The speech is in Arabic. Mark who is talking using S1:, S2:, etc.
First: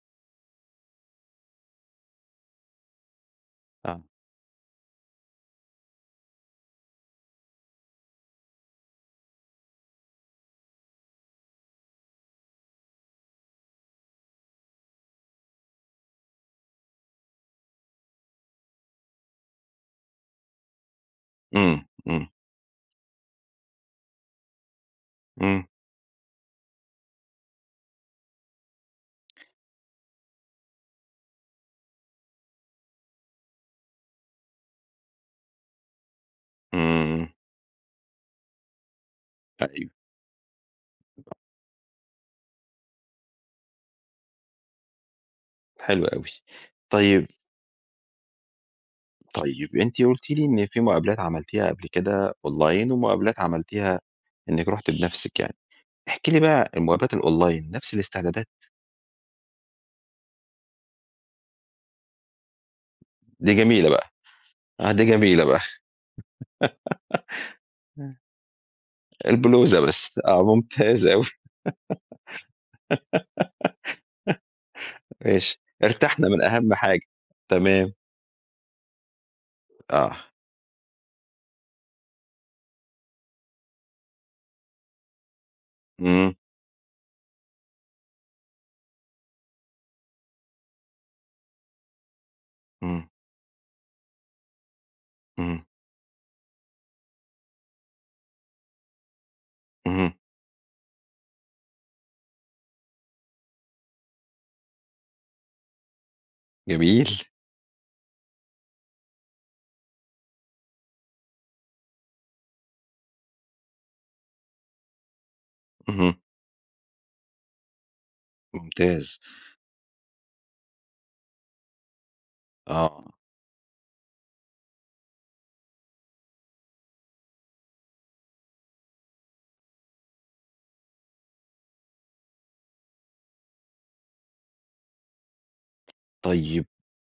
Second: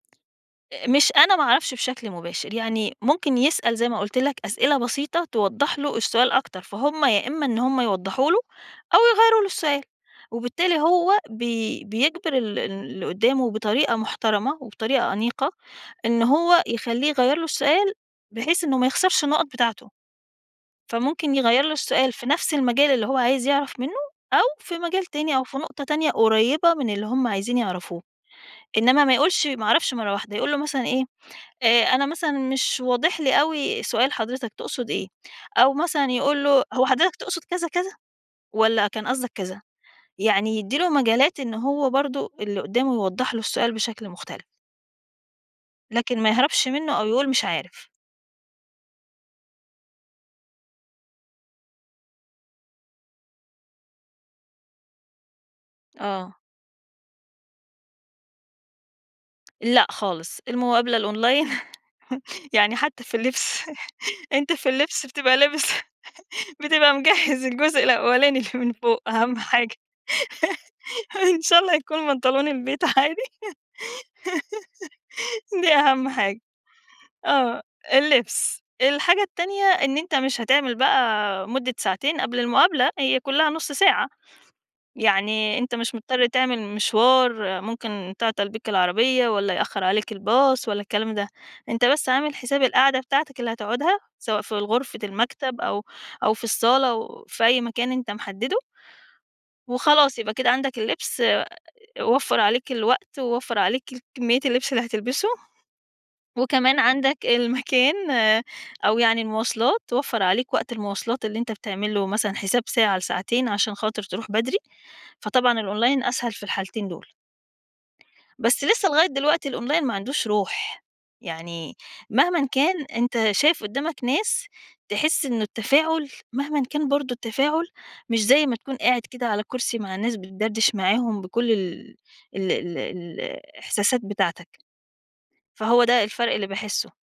S1: آآ مش أنا ما أعرفش بشكل مباشر. يعني ممكن يسأل زي ما
S2: آه.
S1: قُلت لك أسئلة بسيطة توضّح له السؤال أكتر، فهُم يا إمّا إن هم يوضّحوا له أو يغيّروا له السؤال وبالتالي هو بي بيجبِر ال ال اللي قُدّامه بطريقة محترمة وبطريقة أنيقة إن هو يخلّيه يغيّر له السؤال بحيث إنه ما يخسرش النُقَط بتاعته. فممكن يغيّر له
S2: إمم،
S1: السؤال في
S2: إمم.
S1: نفس المجال اللي هو عايز يعرف منّه أو في مجال تاني أو في
S2: إمم.
S1: نقطة تانية قريّبة من اللي هم عايزين يعرفوه. إنّما ما يقولش ما أعرفش مرّة واحدة، يقول له مثلًا إيه، آآ أنا مثلًا مش واضح لي أوي سؤال حضرتك تقصد إيه؟ أو مثلًا يقول له، هو حضرتك
S2: إمم.
S1: تقصد كذا، كذا والّا كان قصدك كذ؟
S2: أيوه.
S1: يعني يدّي له
S2: [unintelligible]
S1: مجالات إنه هو برضه اللي قُدّامه يوضّح له السؤال بشكل مختلف.
S2: حلو
S1: لكن ما
S2: أوي.
S1: يهربش منّه أو
S2: طيب
S1: يقول مش عارف.
S2: طيب، أنتِ قُلتِ لي إن في مُقابلات عملتيها قبل كده أونلاين ومُقابلات عملتيها إنِّك رُحتِ بنفسِك يعني. احكي
S1: آه.
S2: لي بقى الُمقابلات الأونلاين نفس الاستعدادات؟
S1: لأ خالص. المقابلة الأونلاين يعني حتّى في
S2: دي
S1: اللبس،
S2: جميلة بقى.
S1: أنت في
S2: آه،
S1: اللبس
S2: دي
S1: بتبقى
S2: جميلة بقى.
S1: لابس بتبقى مجهِّز الجزء
S2: إمم.
S1: الأوّلاني اللي من فوق أهَم حاجة،
S2: البلوزة بس، آه ممتازة أوي.
S1: إن شاء الله يكون بنطلون البيت عادي،
S2: ماشي.
S1: دي أهَم
S2: ارتاحنا
S1: حاجة.
S2: من أهمَ حاجة.
S1: آه،
S2: تمام.
S1: اللبس. الحاجة التانية إن أنت
S2: آه.
S1: مش هتعمل بقى مُدِّة ساعتين قبل المقابلة، هي كُلّها نُص ساعة. يعني أنت مش مُضطر
S2: إمم.
S1: تعمل مشوار ممكن تعطَل بيك العربية والّا يأخّر عليك الباص والّا الكلام ده، أنت بس عامل حساب القعدة
S2: إمم.
S1: بتاعتك اللي هتقعدها سواء في غرفة المكتب
S2: إمم.
S1: أو أو في الصالة أو في أي مكان أنت محدِّده
S2: اهم.
S1: وخلاص يبقى كده عندك اللبس آآ وفَّر عليك الوقت ووفَّر عليك كمّية اللبس اللي هتلبسه وكمان
S2: جميل.
S1: عندك المكان أو يعني المواصلات، وفََّر عليك وقت المواصلات اللي أنت بتعمل له مثلًا حساب ساعة لساعتين عشان خاطر تروح بدري، فطبعًا الأونلاين
S2: اهم.
S1: أسهل في الحالتين دول. بس لسّه لغاية
S2: ممتاز.
S1: دلوقتي الأونلاين ما عندهوش روح. يعني مهمًا كان
S2: آه.
S1: أنت شايف قُدّامك ناس تحسِ إن التفاعُل مهمًا كان برضه التفاعُل مش زي ما تكون قاعد كده على كُرسي مع الناس بتدردِش معاهم بكل ال ال ال ال الإحساسات بتاعتك، فهو ده الفَرْق اللي
S2: طيب
S1: باحسّه.